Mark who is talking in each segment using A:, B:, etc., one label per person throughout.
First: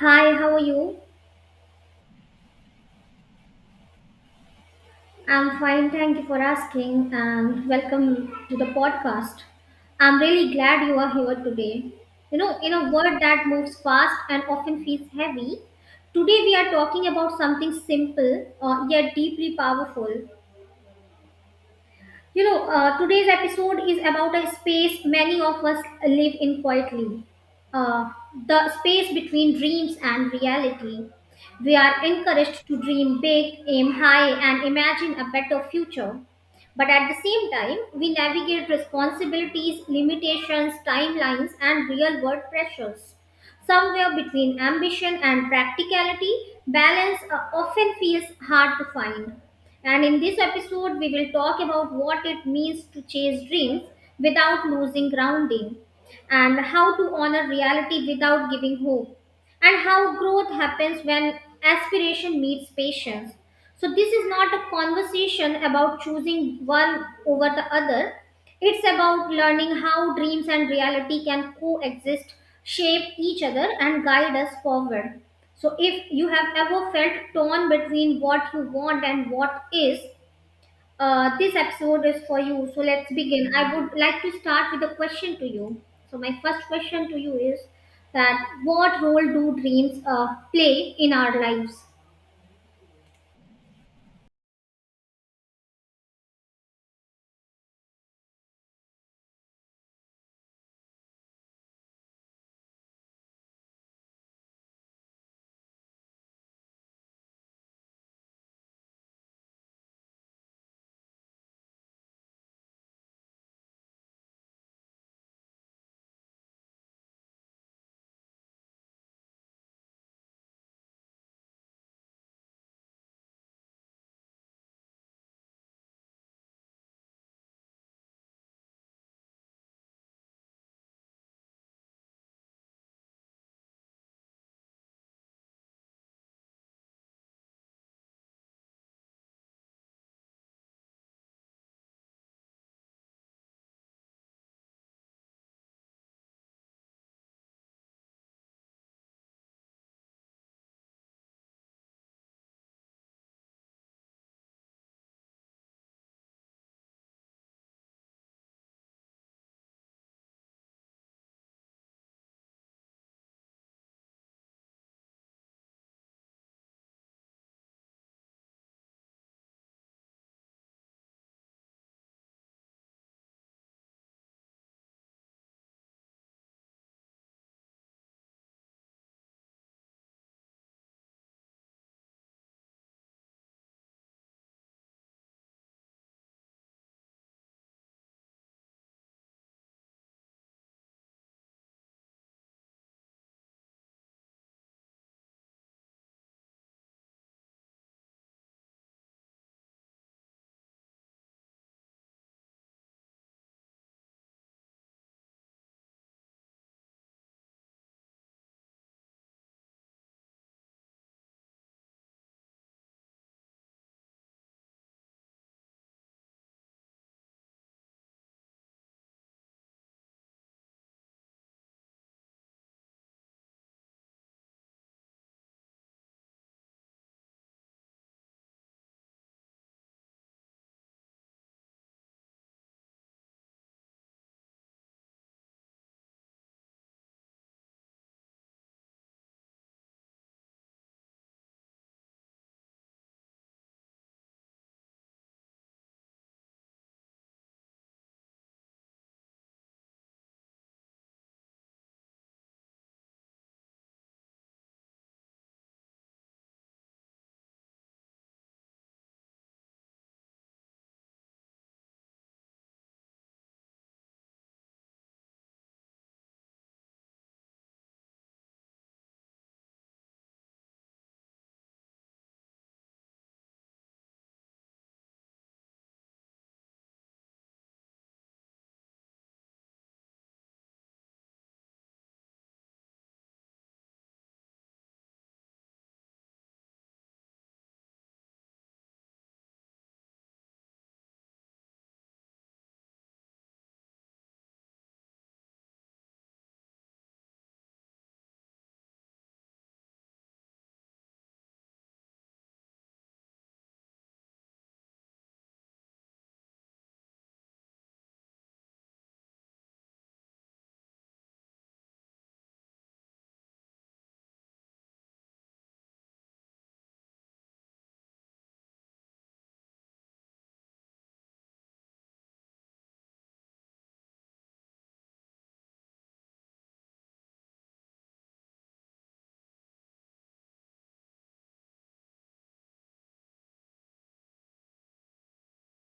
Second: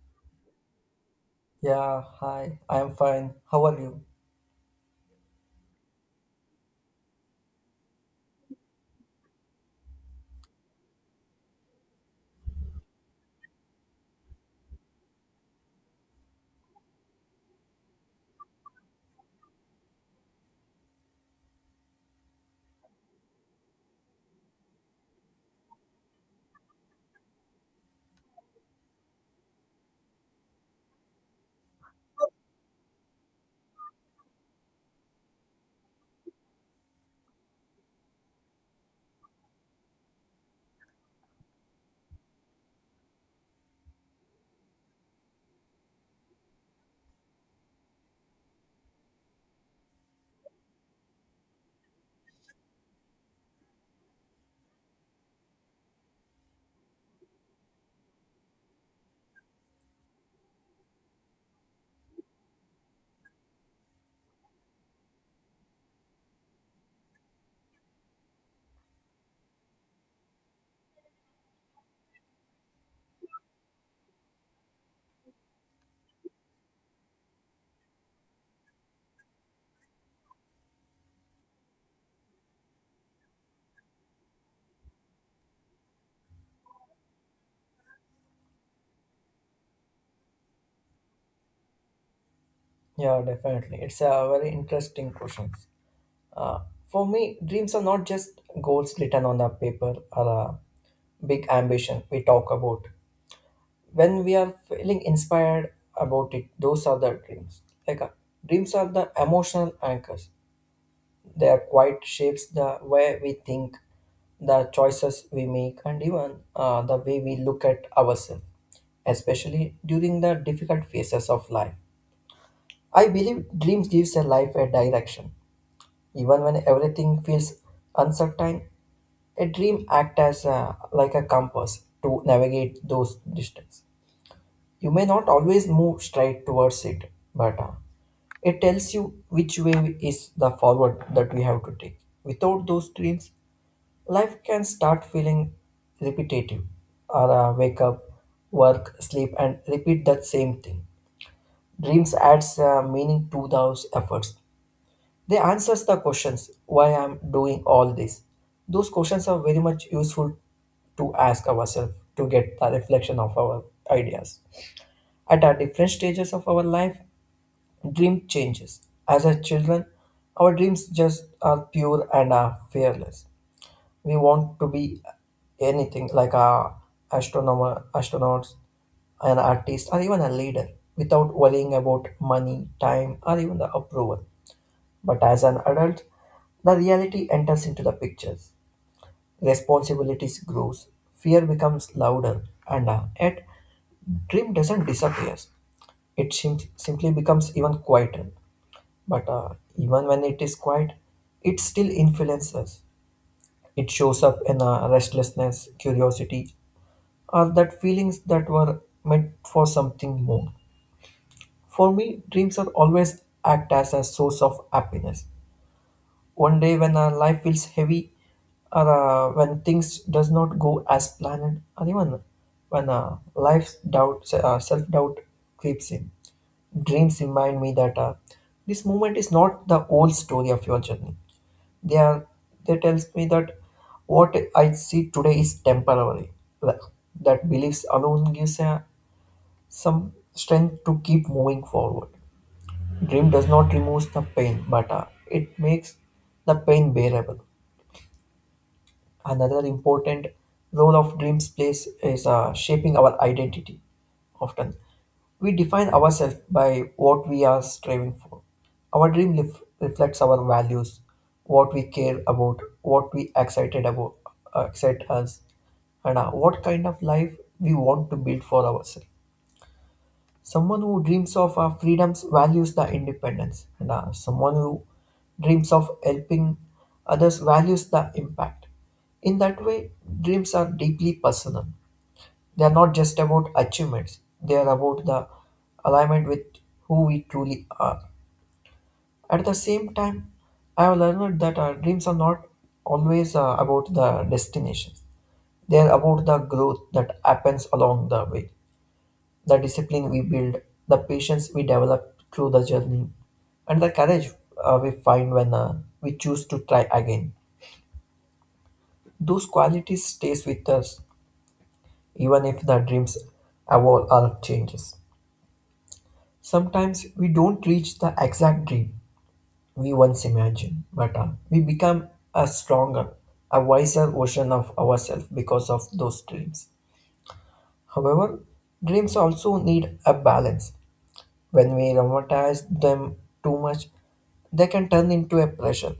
A: Hi, how are you?
B: Yeah, hi. I'm fine. How are you?
A: I'm fine, thank you for asking, and welcome to the podcast. I'm really glad you are here today. You know, in a world that moves fast and often feels heavy, today we are talking about something simple yet deeply powerful. You know, today's episode is about a space many of us live in quietly, uh, the space between dreams and reality. We are encouraged to dream big, aim high, and imagine a better future. But at the same time, we navigate responsibilities, limitations, timelines, and real world pressures. Somewhere between ambition and practicality, balance often feels hard to find. And in this episode, we will talk about what it means to chase dreams without losing grounding, and how to honor reality without giving hope, and how growth happens when aspiration meets patience. So, this is not a conversation about choosing one over the other. It's about learning how dreams and reality can coexist, shape each other, and guide us forward. So, if you have ever felt torn between what you want and what is, this episode is for you. So, let's begin. I would like to start with a question to you. So, my first question to you is that what role do dreams play in our lives?
B: Yeah, definitely. It's a very interesting question. Uh, for me, dreams are not just goals written on a paper or a big ambition we talk about. When we are feeling inspired about it, those are the dreams. Like dreams are the emotional anchors. They are quite shapes the way we think, the choices we make, and even the way we look at ourselves, especially during the difficult phases of life. I believe dreams gives a life a direction. Even when everything feels uncertain, a dream act as like a compass to navigate those distance. You may not always move straight towards it, but it tells you which way is the forward that we have to take. Without those dreams, life can start feeling repetitive or wake up, work, sleep, and repeat that same thing. Dreams adds meaning to those efforts. They answers the questions why I'm doing all this. Those questions are very much useful to ask ourselves to get the reflection of our ideas. At our different stages of our life, dream changes. As a children, our dreams just are pure and are fearless. We want to be anything like a astronomer, astronauts, an artist, or even a leader without worrying about money, time, or even the approval. But as an adult, the reality enters into the pictures. Responsibilities grows, fear becomes louder, and yet dream doesn't disappear. Simply becomes even quieter. But even when it is quiet, it still influences us. It shows up in restlessness, curiosity, or that feelings that were meant for something more. For me, dreams are always act as a source of happiness. One day when our life feels heavy, or when things does not go as planned, or even when self-doubt creeps in, dreams remind me that this moment is not the whole story of your journey. They are they tells me that what I see today is temporary. That that beliefs alone gives some strength to keep moving forward. Dream does not remove the pain, but it makes the pain bearable. Another important role of dreams plays is shaping our identity. Often, we define ourselves by what we are striving for. Our reflects our values, what we care about, what excite us, and what kind of life we want to build for ourselves. Someone who dreams of freedoms values the independence, and someone who dreams of helping others values the impact. In that way, dreams are deeply personal. They are not just about achievements, they are about the alignment with who we truly are. At the same time, I have learned that our dreams are not always about the destinations. They are about the growth that happens along the way, the discipline we build, the patience we develop through the journey, and the courage we find when we choose to try again. Those qualities stays with us even if the dreams evolve or changes. Sometimes we don't reach the exact dream we once imagined, but we become a stronger, a wiser version of ourselves because of those dreams. However, dreams also need a balance. When we romanticize them too much, they can turn into a pressure.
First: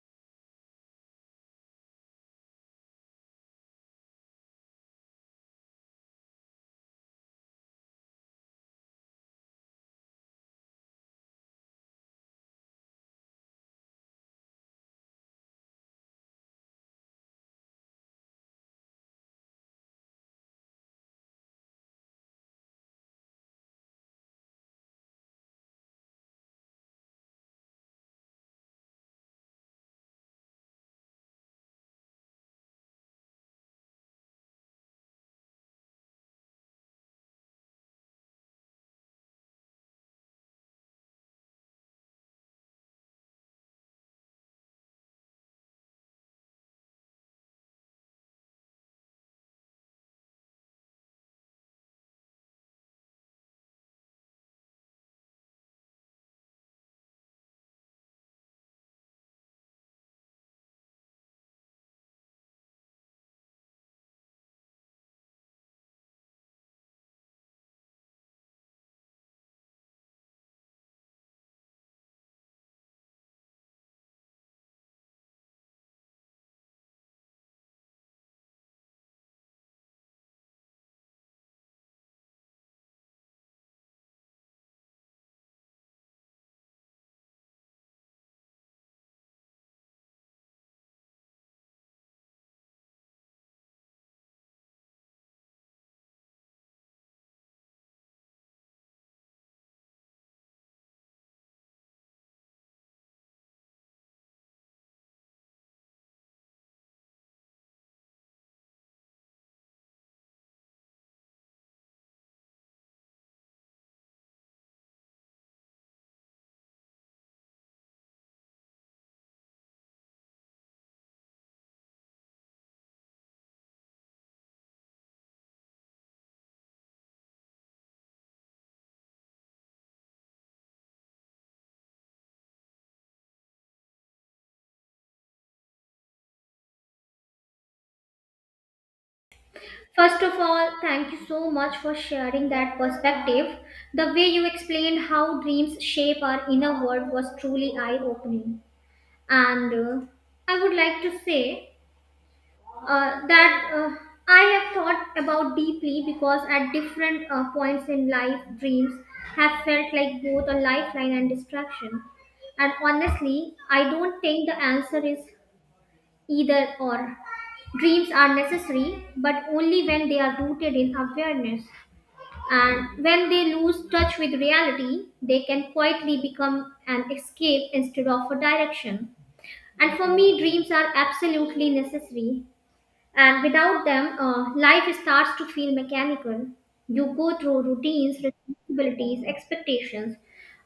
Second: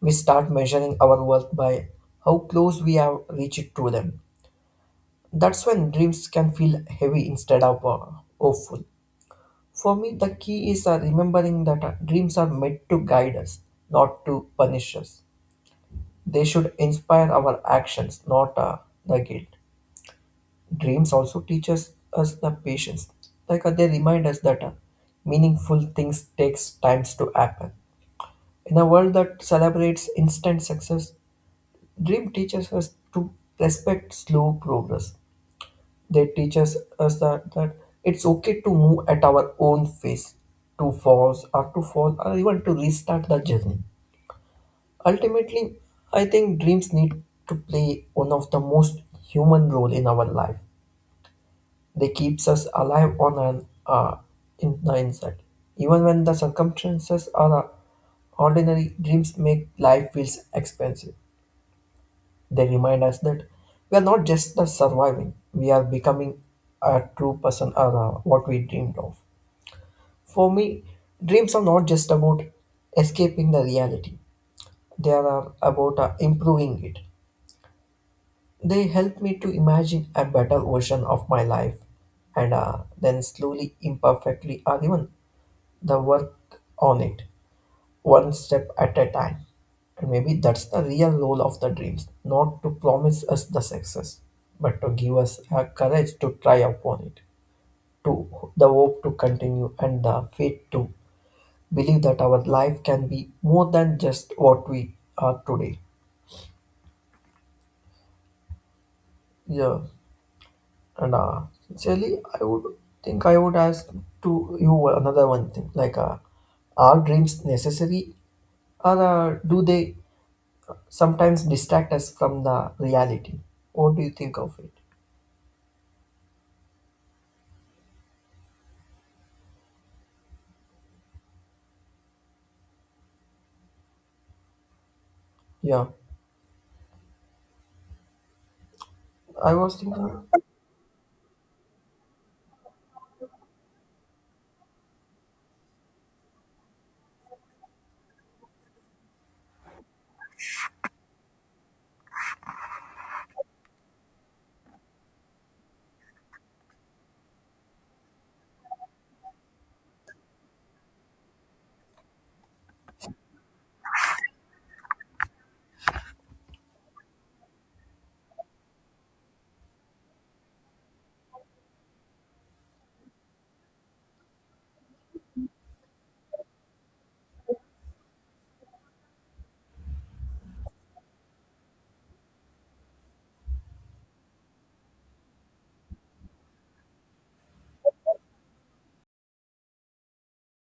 B: We start measuring our worth by how close we have reached to them. That's when dreams can feel heavy instead of hopeful. For me, the key is remembering that dreams are meant to guide us, not to punish us. They should inspire our actions, not the guilt. Dreams also us the patience. Like they remind us that meaningful things takes times to happen. In a world that celebrates instant success, dream teaches us to respect slow progress. They us that it's okay to move at our own pace, to pause or to fall or even to restart the journey. Ultimately, I think dreams need to play one of the most human role in our life. They keeps us alive on an in the inside. Even when the circumstances are ordinary, dreams make life feels expensive. They remind us that we are not just the surviving, we are becoming a true person or what we dreamed of. For me, dreams are not just about escaping the reality, they are about improving it. They help me to imagine a better version of my life and then slowly, imperfectly, or even the work on it, one step at a time. And maybe that's the real role of the dreams, not to promise us the success, but to give us a courage to try upon it, to the hope to continue and the faith to believe that our life can be more than just what we are today. Yeah, and sincerely, I would think I would ask to you another one thing, like are dreams necessary or do they sometimes distract us from the reality. What do you think of it? Yeah, I was
A: First
B: thinking,
A: of all, thank you so much for sharing that perspective. The way you explained how dreams shape our inner world was truly eye opening. And I would like to say that I have thought about deeply because at different points in life, dreams have felt like both a lifeline and distraction. And honestly, I don't think the answer is either or. Dreams are necessary, but only when they are rooted in awareness. And when they lose touch with reality, they can quietly become an escape instead of a direction. And for me, dreams are absolutely necessary and without them, life starts to feel mechanical. You go through routines, responsibilities, expectations,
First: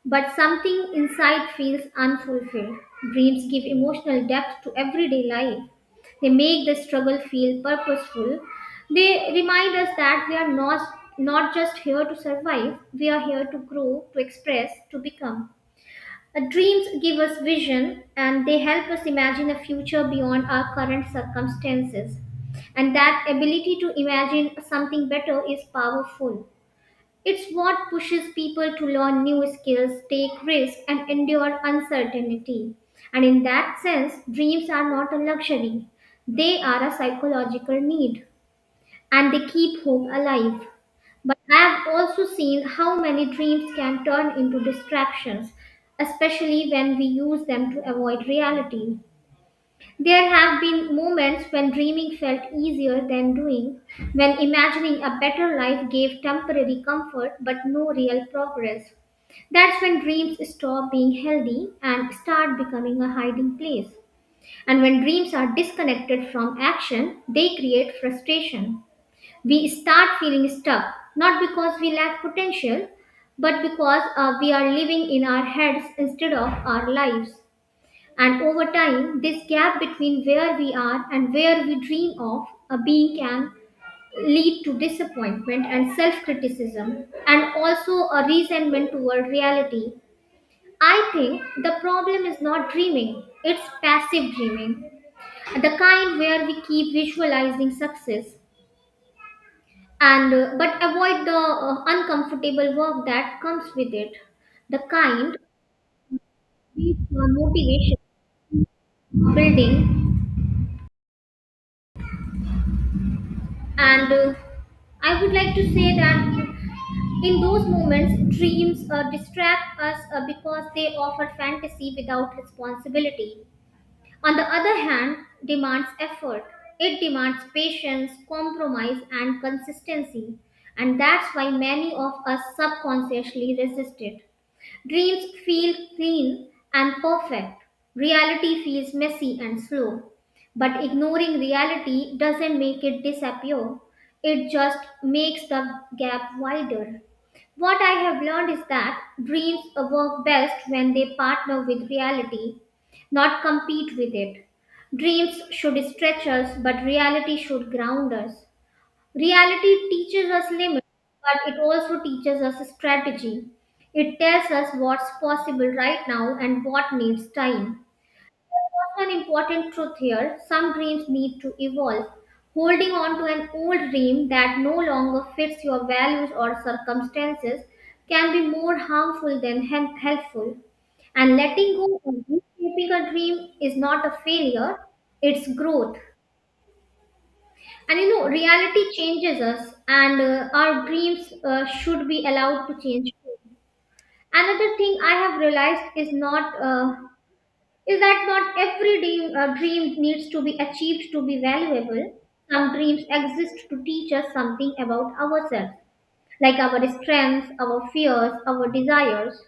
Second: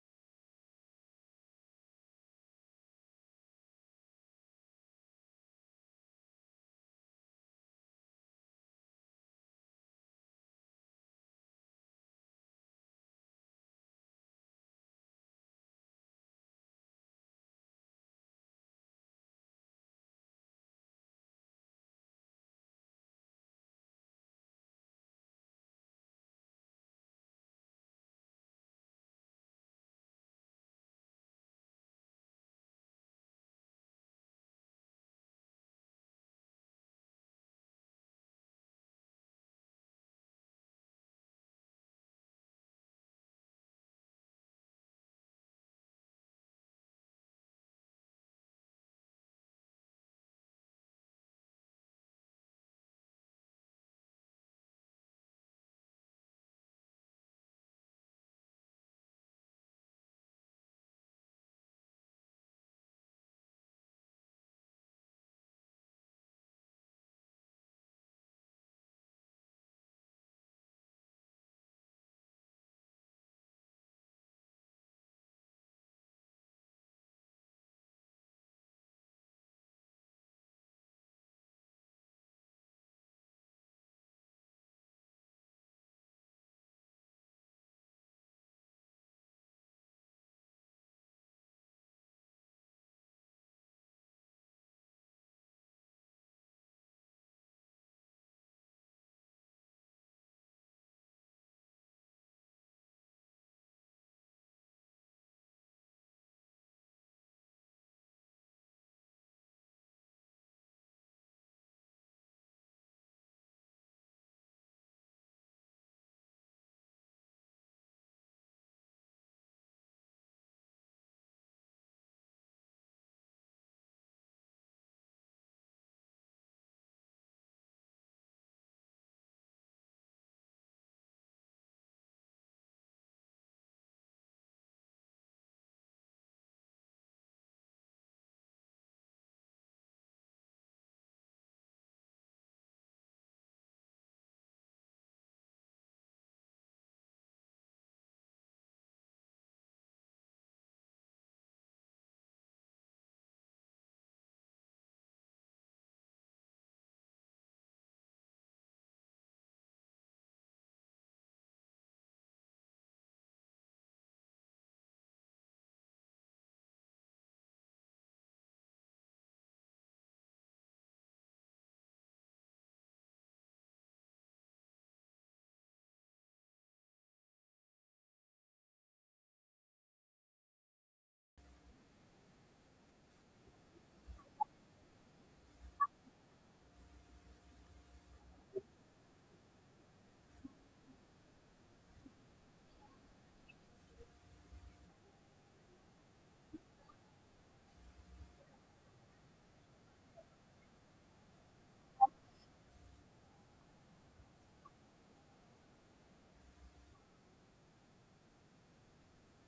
A: but something inside feels unfulfilled. Dreams give emotional depth to everyday life. They make the struggle feel purposeful. They remind us that we are not, not just here to survive, we are here to grow, to express, to become. Dreams give us vision and they help us imagine a future beyond our current circumstances. And that ability to imagine something better is powerful. It's what pushes people to learn new skills, take risks, and endure uncertainty. And in that sense, dreams are not a luxury, they are a psychological need and they keep hope alive. But I have also seen how many dreams can turn into distractions, especially when we use them to avoid reality. There have been moments when dreaming felt easier than doing, when imagining a better life gave temporary comfort but no real progress. That's when dreams stop being healthy and start becoming a hiding place. And when dreams are disconnected from action, they create frustration. We start feeling stuck, not because we lack potential, but because we are living in our heads instead of our lives. And over time, this gap between where we are and where we dream of being can lead to disappointment and self criticism, and also a resentment toward reality. I think the problem is not dreaming, it's passive dreaming, the kind where we keep visualizing success and but avoid the uncomfortable work that comes with it, the kind with motivation building and I would like to say that in those moments dreams distract us because they offer fantasy without responsibility. On the other hand, demands effort. It demands patience, compromise, and consistency, and that's why many of us subconsciously resist it. Dreams feel clean and perfect. Reality feels messy and slow. But ignoring reality doesn't make it disappear, it just makes the gap wider. What I have learned is that dreams work best when they partner with reality, not compete with it. Dreams should stretch us, but reality should ground us. Reality teaches us limits, but it also teaches us strategy. It tells us what's possible right now and what needs time. There's also an important truth here: some dreams need to evolve. Holding on to an old dream that no longer fits your values or circumstances can be more harmful than helpful. And letting go of reshaping a dream is not a failure, it's growth. And you know, reality changes us, and our dreams should be allowed to change too. Another thing I have realized is not is that not every dream needs to be achieved to be valuable. Some dreams exist to teach us something about ourselves, like our strengths, our fears, our desires.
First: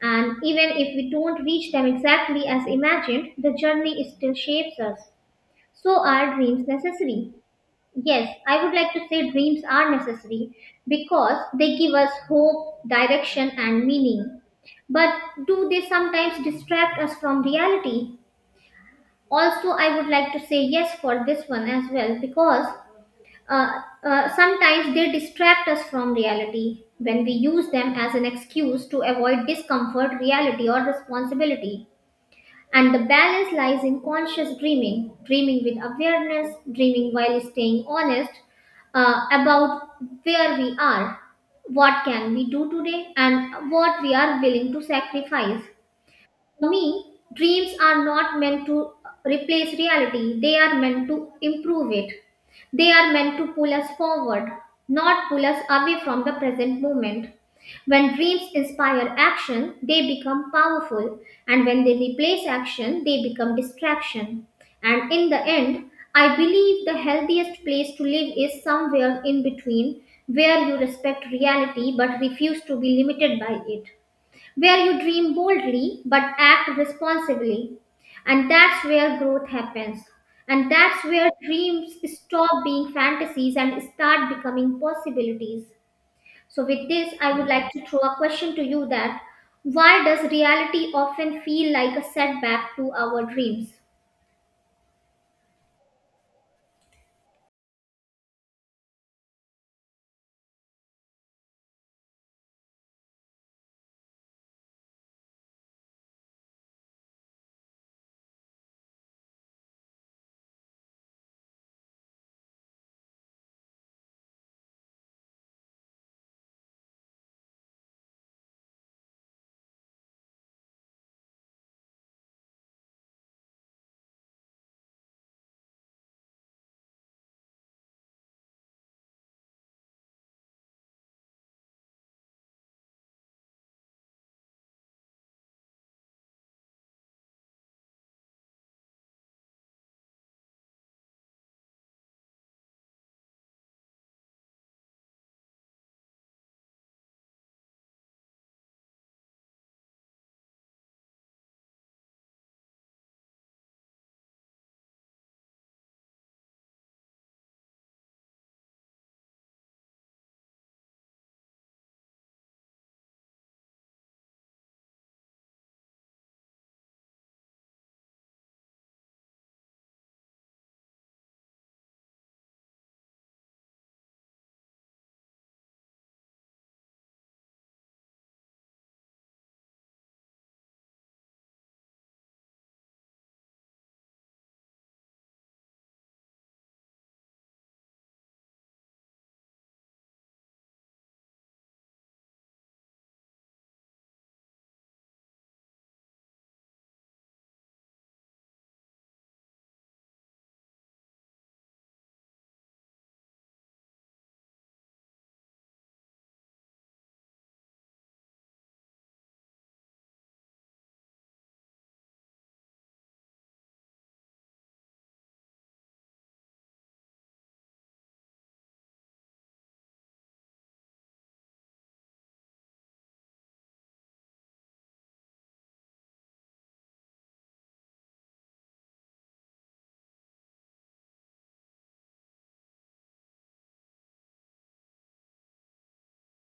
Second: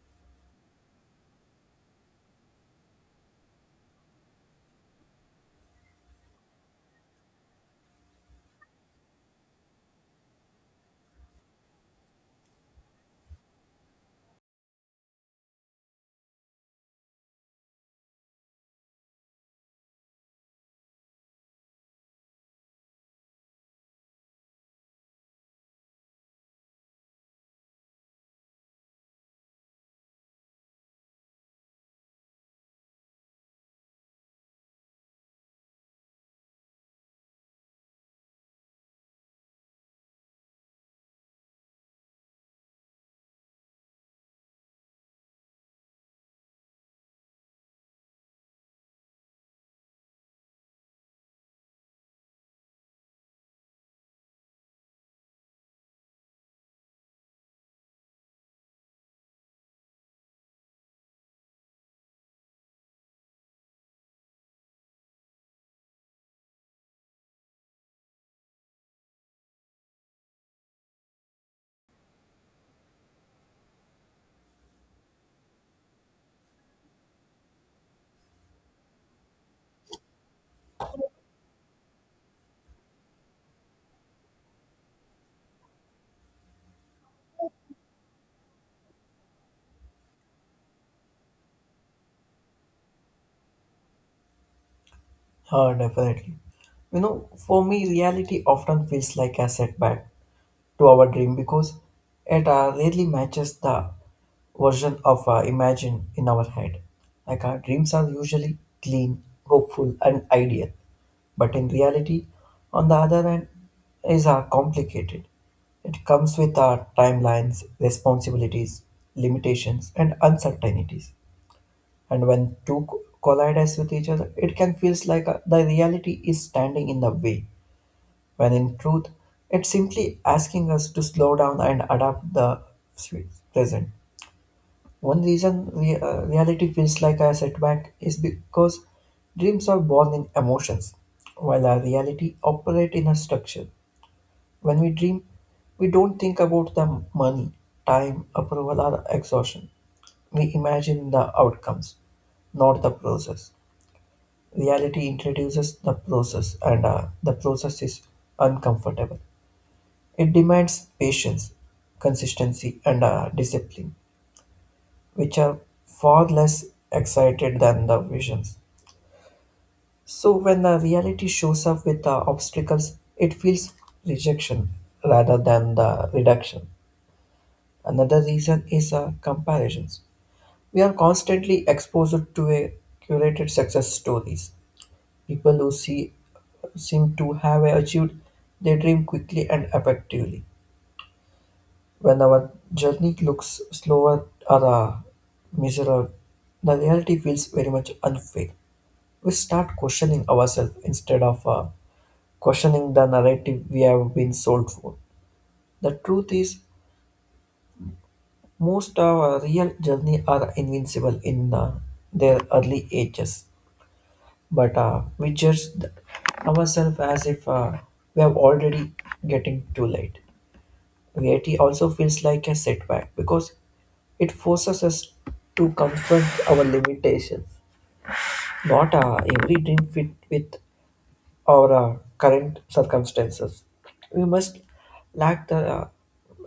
A: And even if we don't reach them exactly as imagined, the journey still shapes us. So are dreams necessary? Yes, I would like to say dreams are necessary because they give us hope, direction, and meaning. But do they sometimes distract us from reality? Also, I would like to say yes for this one as well because uh, sometimes they distract us from reality when we use them as an excuse to avoid discomfort, reality, or responsibility. And the balance lies in conscious dreaming, dreaming with awareness, dreaming while staying honest about where we are, what can we do today, and what we are willing to sacrifice. For me, dreams are not meant to replace reality, they are meant to improve it. They are meant to pull us forward, not pull us away from the present moment. When dreams inspire action, they become powerful, and when they replace action, they become distraction. And in the end, I believe the healthiest place to live is somewhere in between, where you respect reality but refuse to be limited by it, where you dream boldly but act responsibly. And that's where growth happens. And that's where dreams stop being fantasies and start becoming possibilities. So, with this, I would like to throw a question to you: that why does reality often feel like a setback to our dreams?
B: definitely. You know, for me, reality often feels like a setback to our dream because it rarely matches the version of imagine in our head. Like our dreams are usually clean, hopeful, and ideal, but in reality, on the other hand, is complicated. It comes with our timelines, responsibilities, limitations, and uncertainties. And when collide with each other, it can feel like the reality is standing in the way when in truth, it's simply asking us to slow down and adapt the sweet present. One reason reality feels like a setback is because dreams are born in emotions, while our reality operate in a structure. When we dream, we don't think about the money, time, approval, or exhaustion. We imagine the outcomes, not the process. Reality introduces the process, and the process is uncomfortable. It demands patience, consistency, and discipline, which are far less excited than the visions. So when the reality shows up with the obstacles, it feels rejection rather than the reduction. Another reason is comparisons. We are constantly exposed to a curated success stories. People who see seem to have achieved their dream quickly and effectively. When our journey looks slower or miserable, the reality feels very much unfair. We start questioning ourselves instead of questioning the narrative we have been sold for. The truth is, most of our real journey are invincible in their early ages, but we judge ourselves as if we have already getting too late. VAT also feels like a setback because it forces us to confront our limitations. Not every dream fit with our current circumstances. We must lack the uh,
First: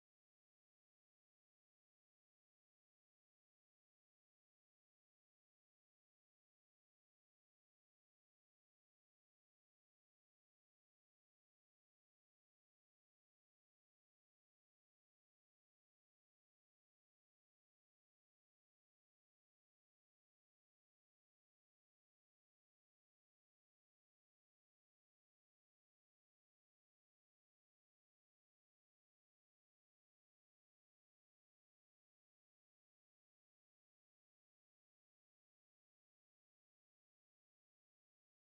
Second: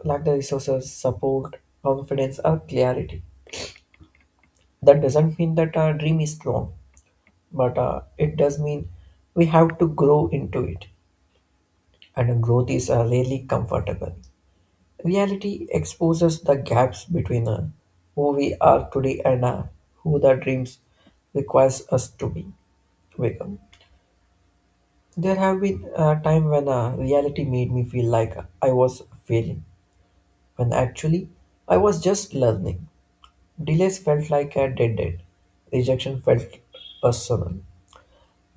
B: lack the resources, support, confidence, or clarity. That doesn't mean that our dream is wrong, but it does mean we have to grow into it, and growth is really comfortable. Reality exposes the gaps between who we are today and who the dreams requires us to be become. There have been a time when reality made me feel like I was failing, when actually I was just learning. Delays felt like a dead end. Rejection felt personal.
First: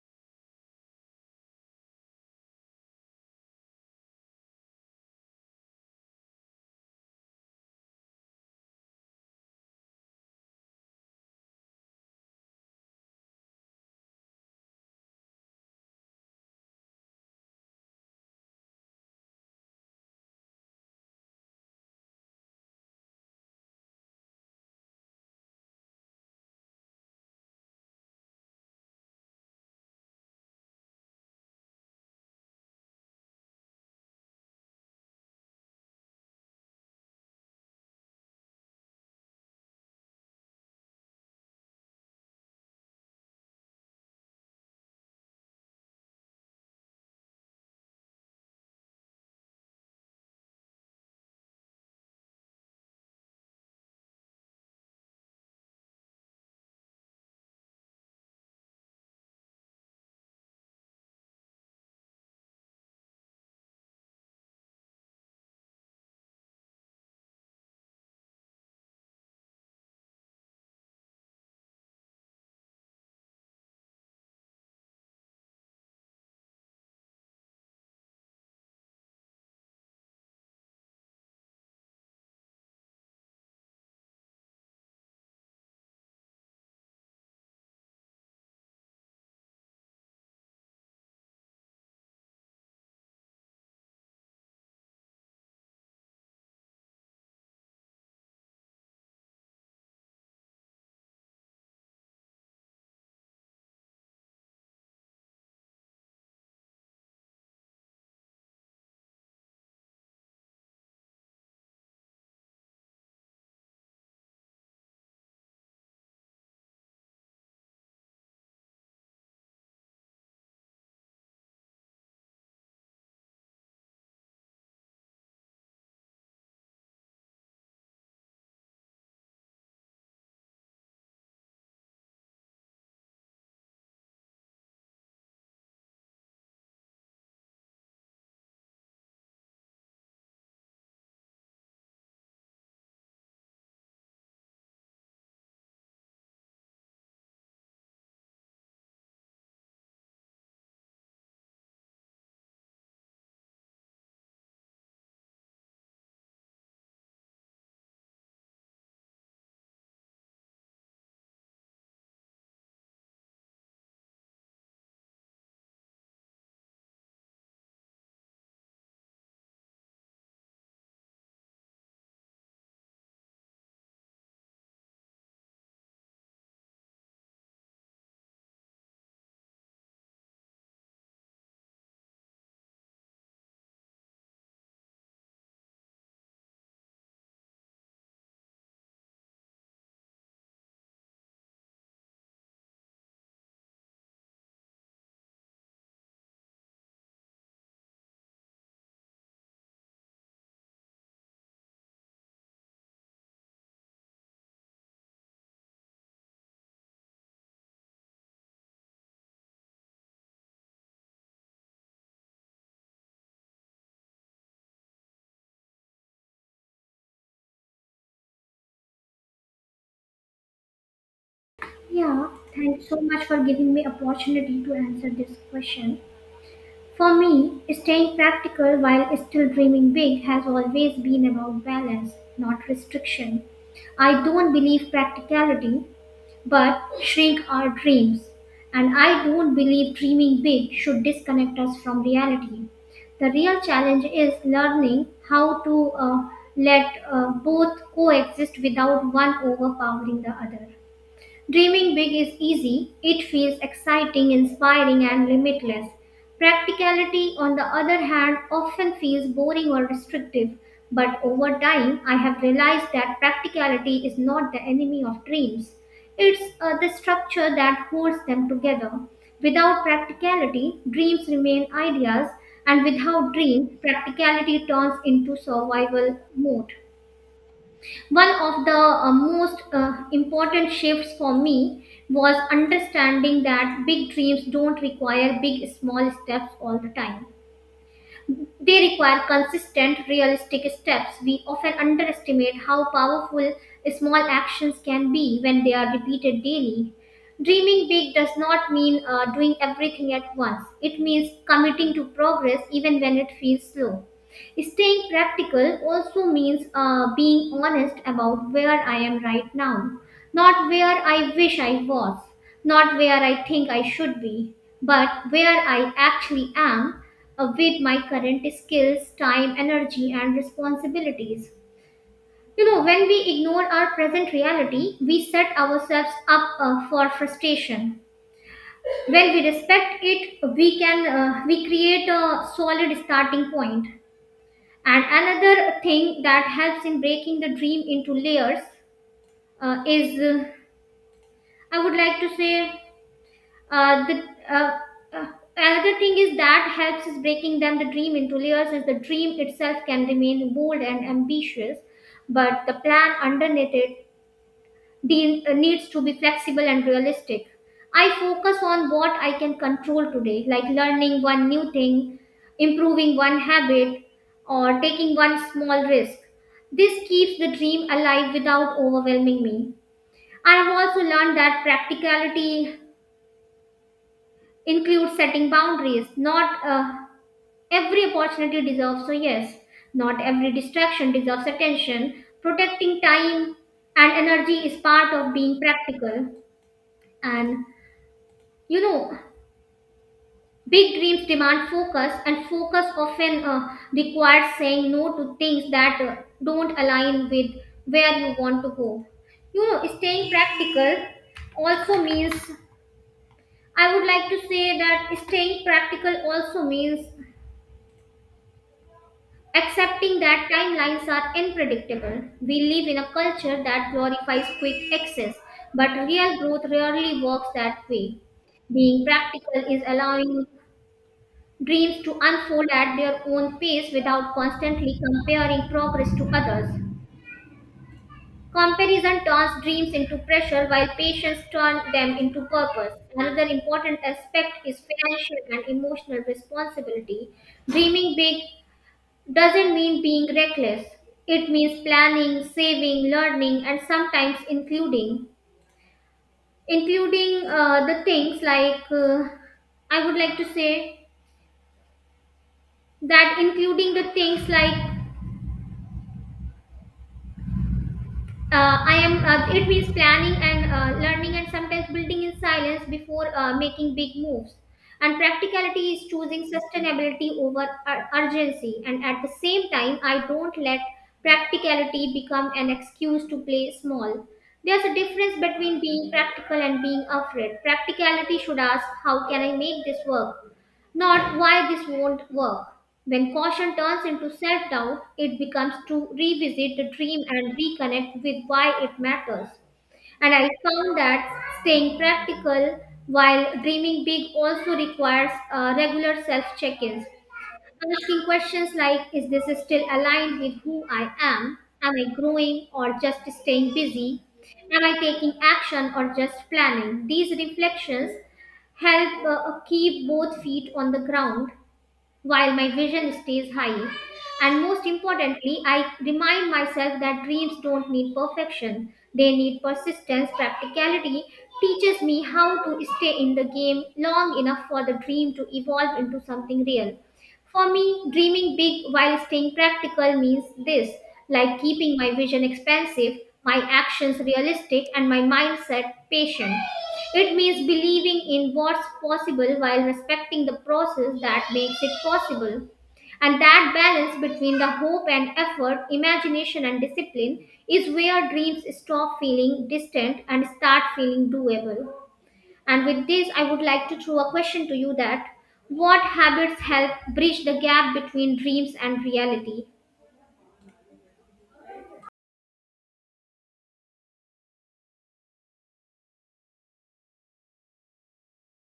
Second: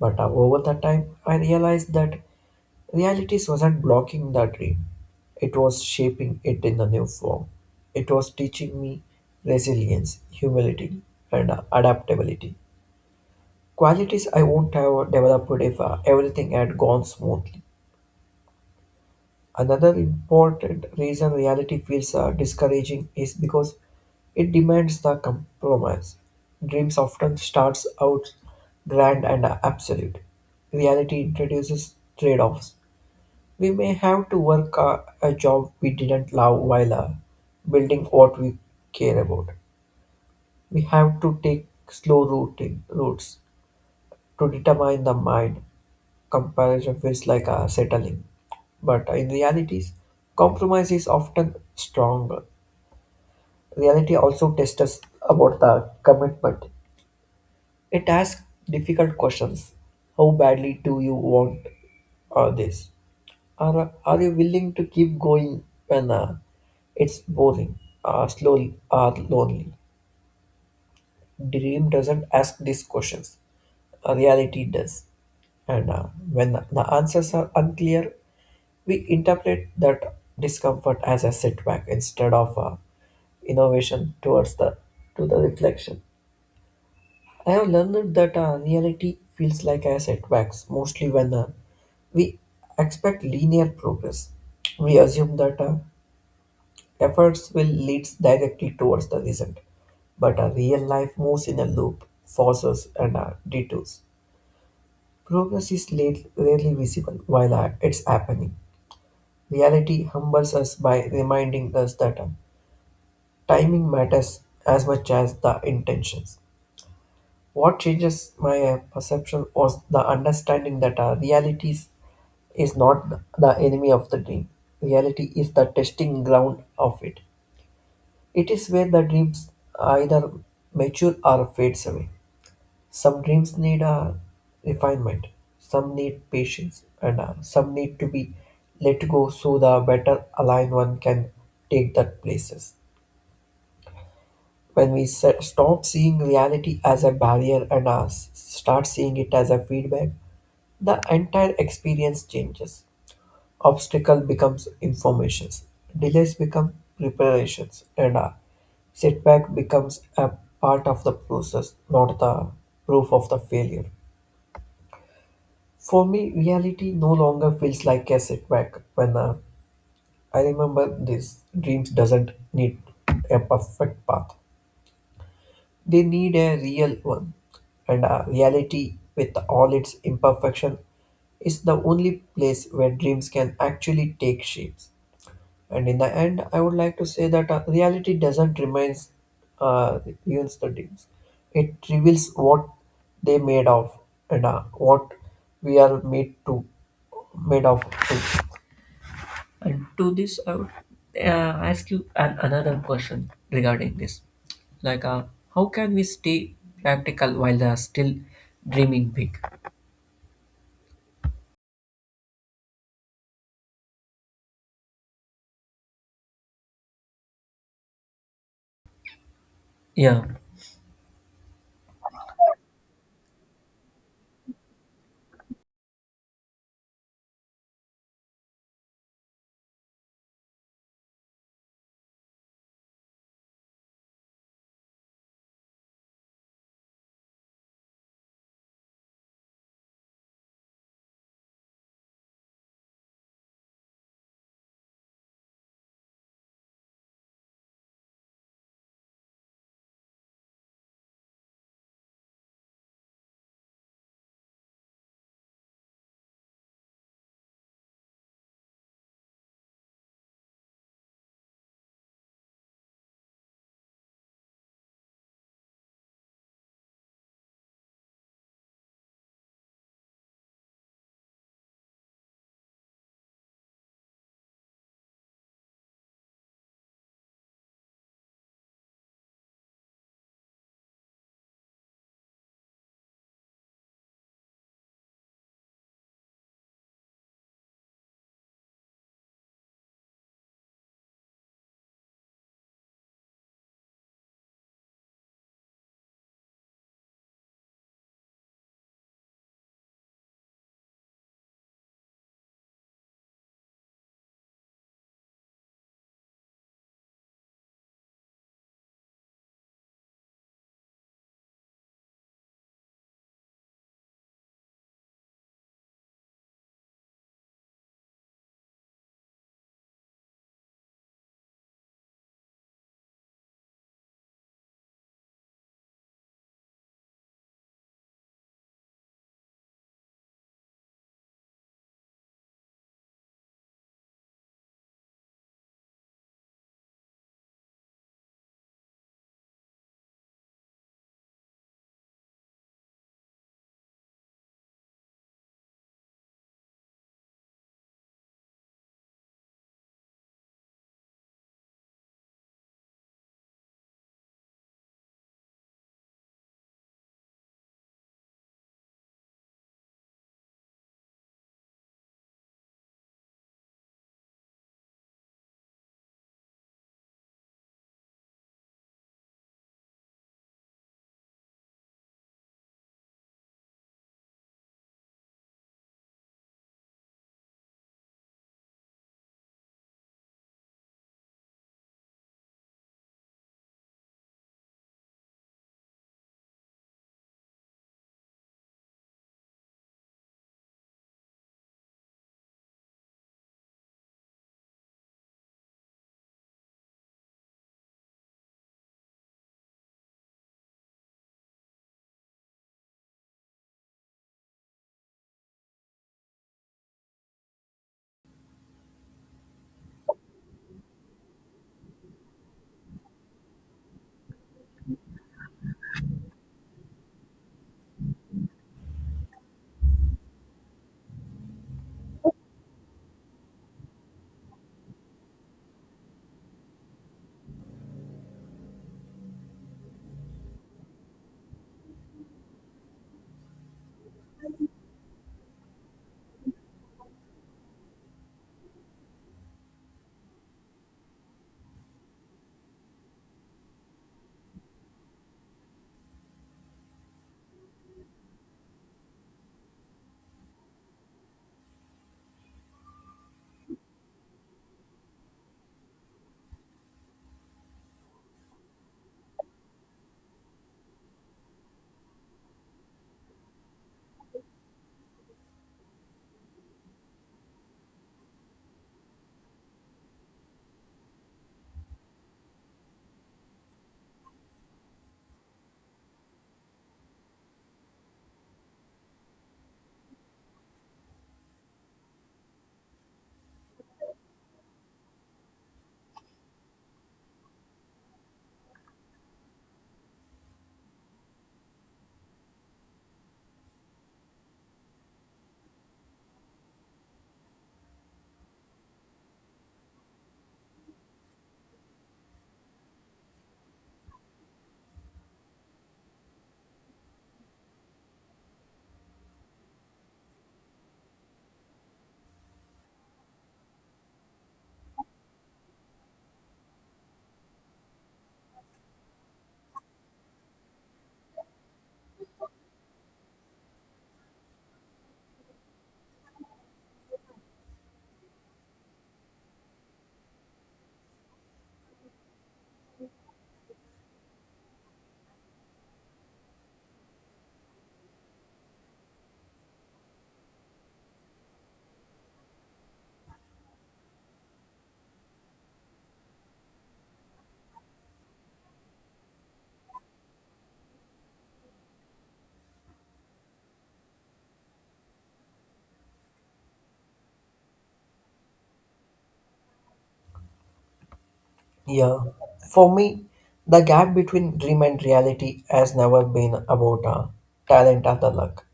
B: But over the time, I realized that Realities wasn't blocking the dream, it was shaping it in a new form. It was teaching me resilience, humility, and adaptability. Qualities I wouldn't have developed if everything had gone smoothly. Another important reason reality feels discouraging is because it demands the compromise. Dreams often starts out grand and absolute. Reality introduces trade-offs. We may have to work a job we didn't love while building what we care about. We have to take slow routing routes to determine the mind. Comparison feels like a settling, but in realities, compromise is often stronger. Reality also tests us about the commitment. It asks difficult questions. How badly do you want this? Are you willing to keep going when it's boring, slowly, or lonely? Dream doesn't ask these questions, reality does. And when the answers are unclear, we interpret that discomfort as a setback instead of innovation towards the to the reflection. I have learned that reality feels like a setback mostly when we expect linear progress. We assume that Efforts will lead directly towards the result, but a real life moves in a loop, forces, and detours. Progress is late, rarely visible while it's happening. Reality humbles us by reminding us that timing matters as much as the intentions. What changes my perception was the understanding that reality is not the enemy of the dream. Reality is the testing ground of it. It is where the dreams either mature or fades away. Some dreams need a refinement, some need patience, and some need to be let go so the better aligned one can take that places. Stop seeing reality as a barrier and start seeing it as a feedback, the entire experience changes. Obstacle becomes informations, delays become preparations, and a setback becomes a part of the process, not the proof of the failure. For me, reality no longer feels like a setback when I remember this dreams doesn't need a perfect path. They need a real one. And reality with all its imperfection is the only place where dreams can actually take shapes. And in the end, I would like to say that reality doesn't remains uh, ruins the dreams. It reveals what they made of and what we are made to made of. To. Regarding this like how can we stay practical while they are still dreaming big, yeah?
A: Yeah, thanks so much for giving me opportunity to answer this question. For me, staying practical while still dreaming big has always been about balance, not restriction. I don't believe practicality, but shrink our dreams. And I don't believe dreaming big should disconnect us from reality. The real challenge is learning how to let both coexist without one overpowering the other. Dreaming big is easy, it feels exciting, inspiring, and limitless. Practicality, on the other hand, often feels boring or restrictive. But over time, I have realized that practicality is not the enemy of dreams. It's the structure that holds them together. Without practicality, dreams remain ideas, and without dream, practicality turns into survival mode. One of the most important shifts for me was understanding that big dreams don't require big, small steps all the time. They require consistent, realistic steps. We often underestimate how powerful small actions can be when they are repeated daily. Dreaming big does not mean doing everything at once, it means committing to progress even when it feels slow. Staying practical also means being honest about where I am right now, not where I wish I was, not where I think I should be, but where I actually am with my current skills, time, energy, and responsibilities. You know, when we ignore our present reality, we set ourselves up for frustration. When we respect it, we create a solid starting point. And another thing that helps in breaking the dream into layers is, I would like to say, the uh, uh, another thing is that helps is breaking them the dream into layers, is the dream itself can remain bold and ambitious, but the plan underneath it needs to be flexible and realistic. I focus on what I can control today, like learning one new thing, improving one habit, or taking one small risk. This keeps the dream alive without overwhelming me. I have also learned that practicality includes setting boundaries. Not every opportunity deserves a yes, not every distraction deserves attention. Protecting time and energy is part of being practical. And you know, big dreams demand focus, and focus often requires saying no to things that don't align with where you want to go. You know, staying practical also means, I would like to say that staying practical also means accepting that timelines are unpredictable. We live in a culture that glorifies quick access, but real growth rarely works that way. Being practical is allowing dreams to unfold at their own pace without constantly comparing progress to others. Comparison turns dreams into pressure while patience turns them into purpose. Another important aspect is financial and emotional responsibility. Dreaming big doesn't mean being reckless. It means planning, saving, learning, and sometimes including, including the things like I would like to say that including the things like I am. It means planning and learning, and sometimes building in silence before making big moves. And practicality is choosing sustainability over urgency. And at the same time, I don't let practicality become an excuse to play small. There's a difference between being practical and being afraid. Practicality should ask, "How can I make this work?" Not why this won't work. When caution turns into self doubt, it becomes to revisit the dream and reconnect with why it matters. And I found that staying practical while dreaming big also requires regular self check ins. Asking questions like, is this still aligned with who I am? Am I growing or just staying busy? Am I taking action or just planning? These reflections help keep both feet on the ground while my vision stays high. And most importantly, I remind myself that dreams don't need perfection, they need persistence. Practicality teaches me how to stay in the game long enough for the dream to evolve into something real. For me, dreaming big while staying practical means this, like keeping my vision expansive, my actions realistic, and my mindset patient. It means believing in what's possible while respecting the process that makes it possible. And that balance between the hope and effort, imagination and discipline is where dreams stop feeling distant and start feeling doable. And with this, I would like to throw a question to you: that what habits help bridge the gap between dreams and reality?
B: Yeah, for me, the gap between dream and reality has never been about talent or the luck.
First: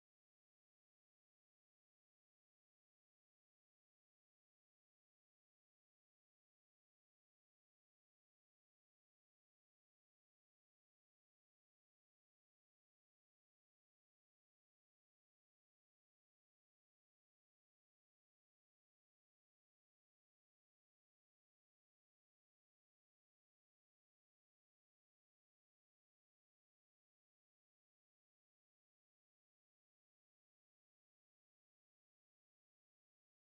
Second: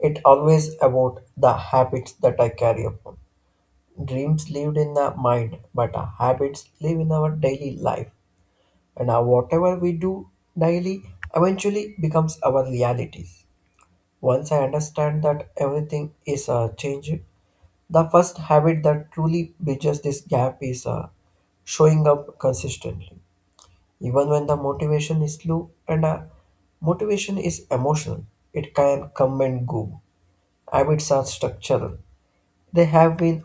B: It always about the habits that I carry upon. Dreams lived in the mind, but our habits live in our daily life, and our whatever we do daily eventually becomes our realities. Once I understand that everything is changed, the first habit that truly bridges this gap is showing up consistently. Even when the motivation is low and motivation is emotional, it can come and go. Habits are structural. There have been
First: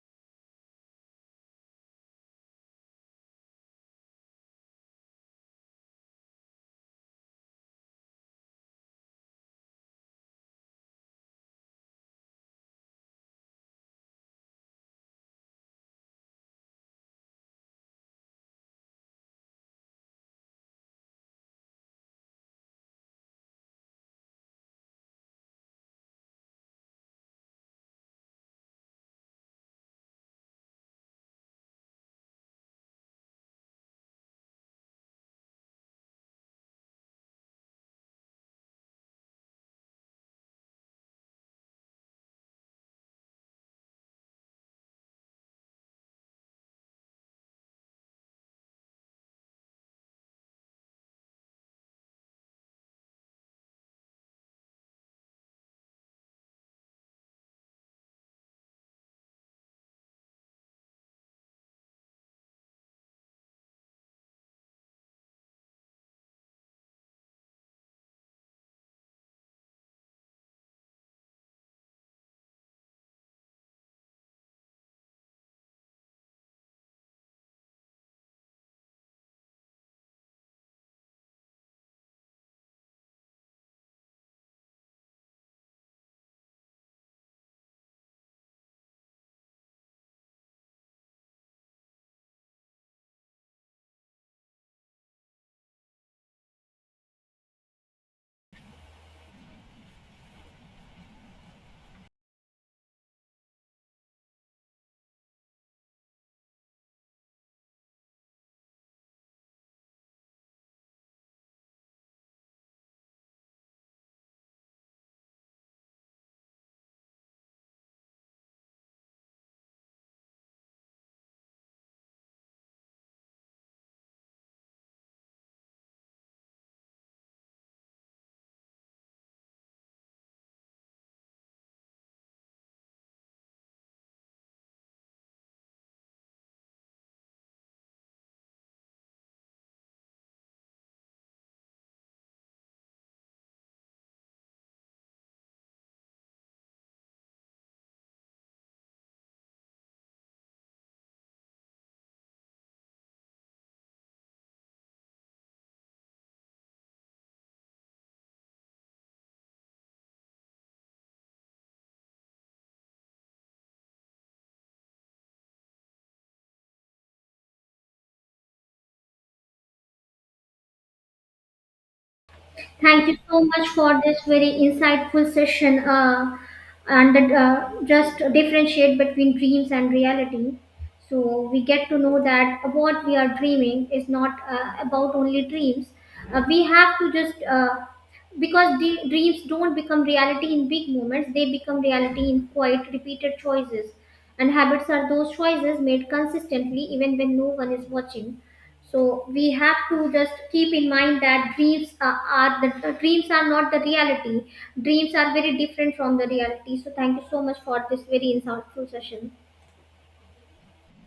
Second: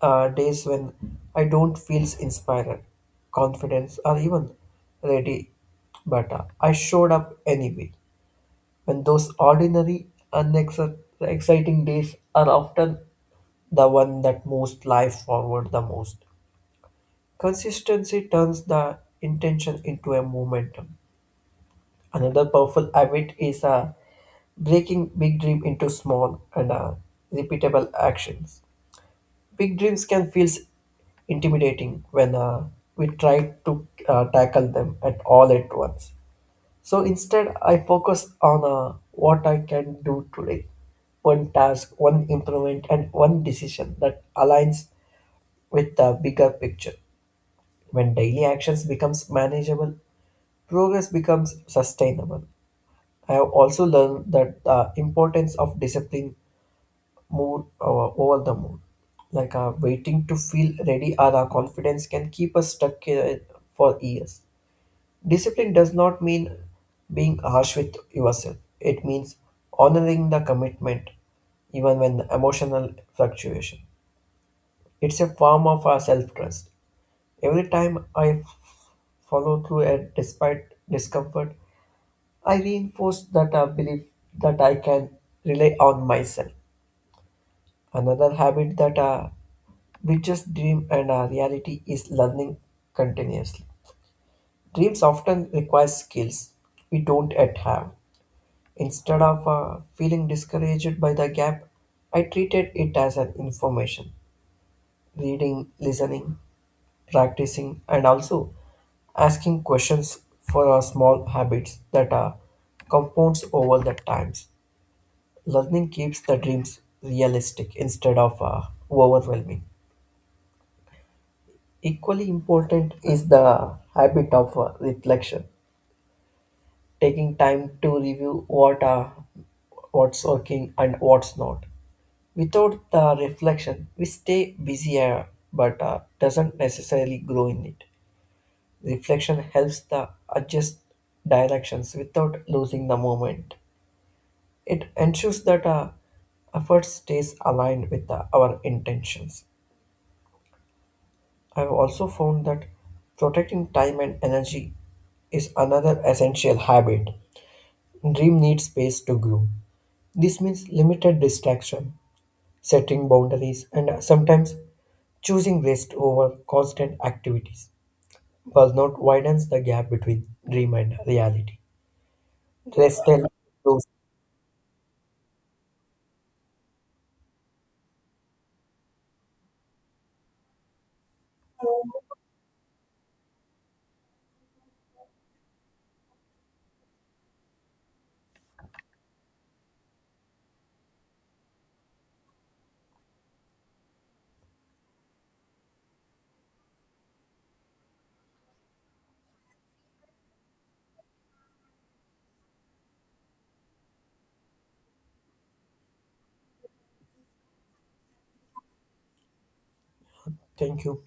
B: days when I don't feel inspired, confidence, or even ready, but I showed up anyway. When those ordinary and exciting days are often the one that moves life forward the most. Consistency turns the intention into a momentum. Another powerful habit is breaking big dream into small and repeatable actions. Big dreams can feel intimidating when we try to tackle them at all at once. So instead, I focus on what I can do today, one task, one improvement, and one decision that aligns with the bigger picture. When daily actions becomes manageable, progress becomes sustainable. I have also learned that the importance of discipline mood or over the mood. Like waiting to feel ready or our confidence can keep us stuck for years. Discipline does not mean being harsh with yourself. It means honoring the commitment even when emotional fluctuation. It's a form of our self-trust. Every time follow through and despite discomfort, I reinforce that belief that I can rely on myself. Another habit that bridges dream and reality is learning continuously. Dreams often require skills we don't yet have. Instead of feeling discouraged by the gap, I treated it as an information. Reading, listening, practicing, and also asking questions for our small habits that are compounds over the times. Learning keeps the dreams realistic instead of overwhelming. Equally important is the habit of reflection, taking time to review what's working and what's not. Without the reflection, we stay busier but doesn't necessarily grow in it. Reflection helps the adjust directions without losing the moment. It ensures that effort stays aligned with our intentions. I've also found that protecting time and energy is another essential habit. Dream needs space to grow. This means limited distraction, setting boundaries, and sometimes choosing rest over constant activities. Burnout widens the gap between dream and reality. Rest
A: Thank you
B: and
A: so much
B: those.
A: for this very insightful session and just differentiate between dreams and reality. So we get to know that what we are dreaming is not about only dreams. We have to just because dreams don't become reality in big moments; they become reality in quiet, repeated choices. And habits are those choices made consistently, even when no one is watching. So we have to just keep in mind that dreams are the dreams are not the reality. Dreams are very different from the reality, so thank you so much for this very insightful session.
B: Thank you.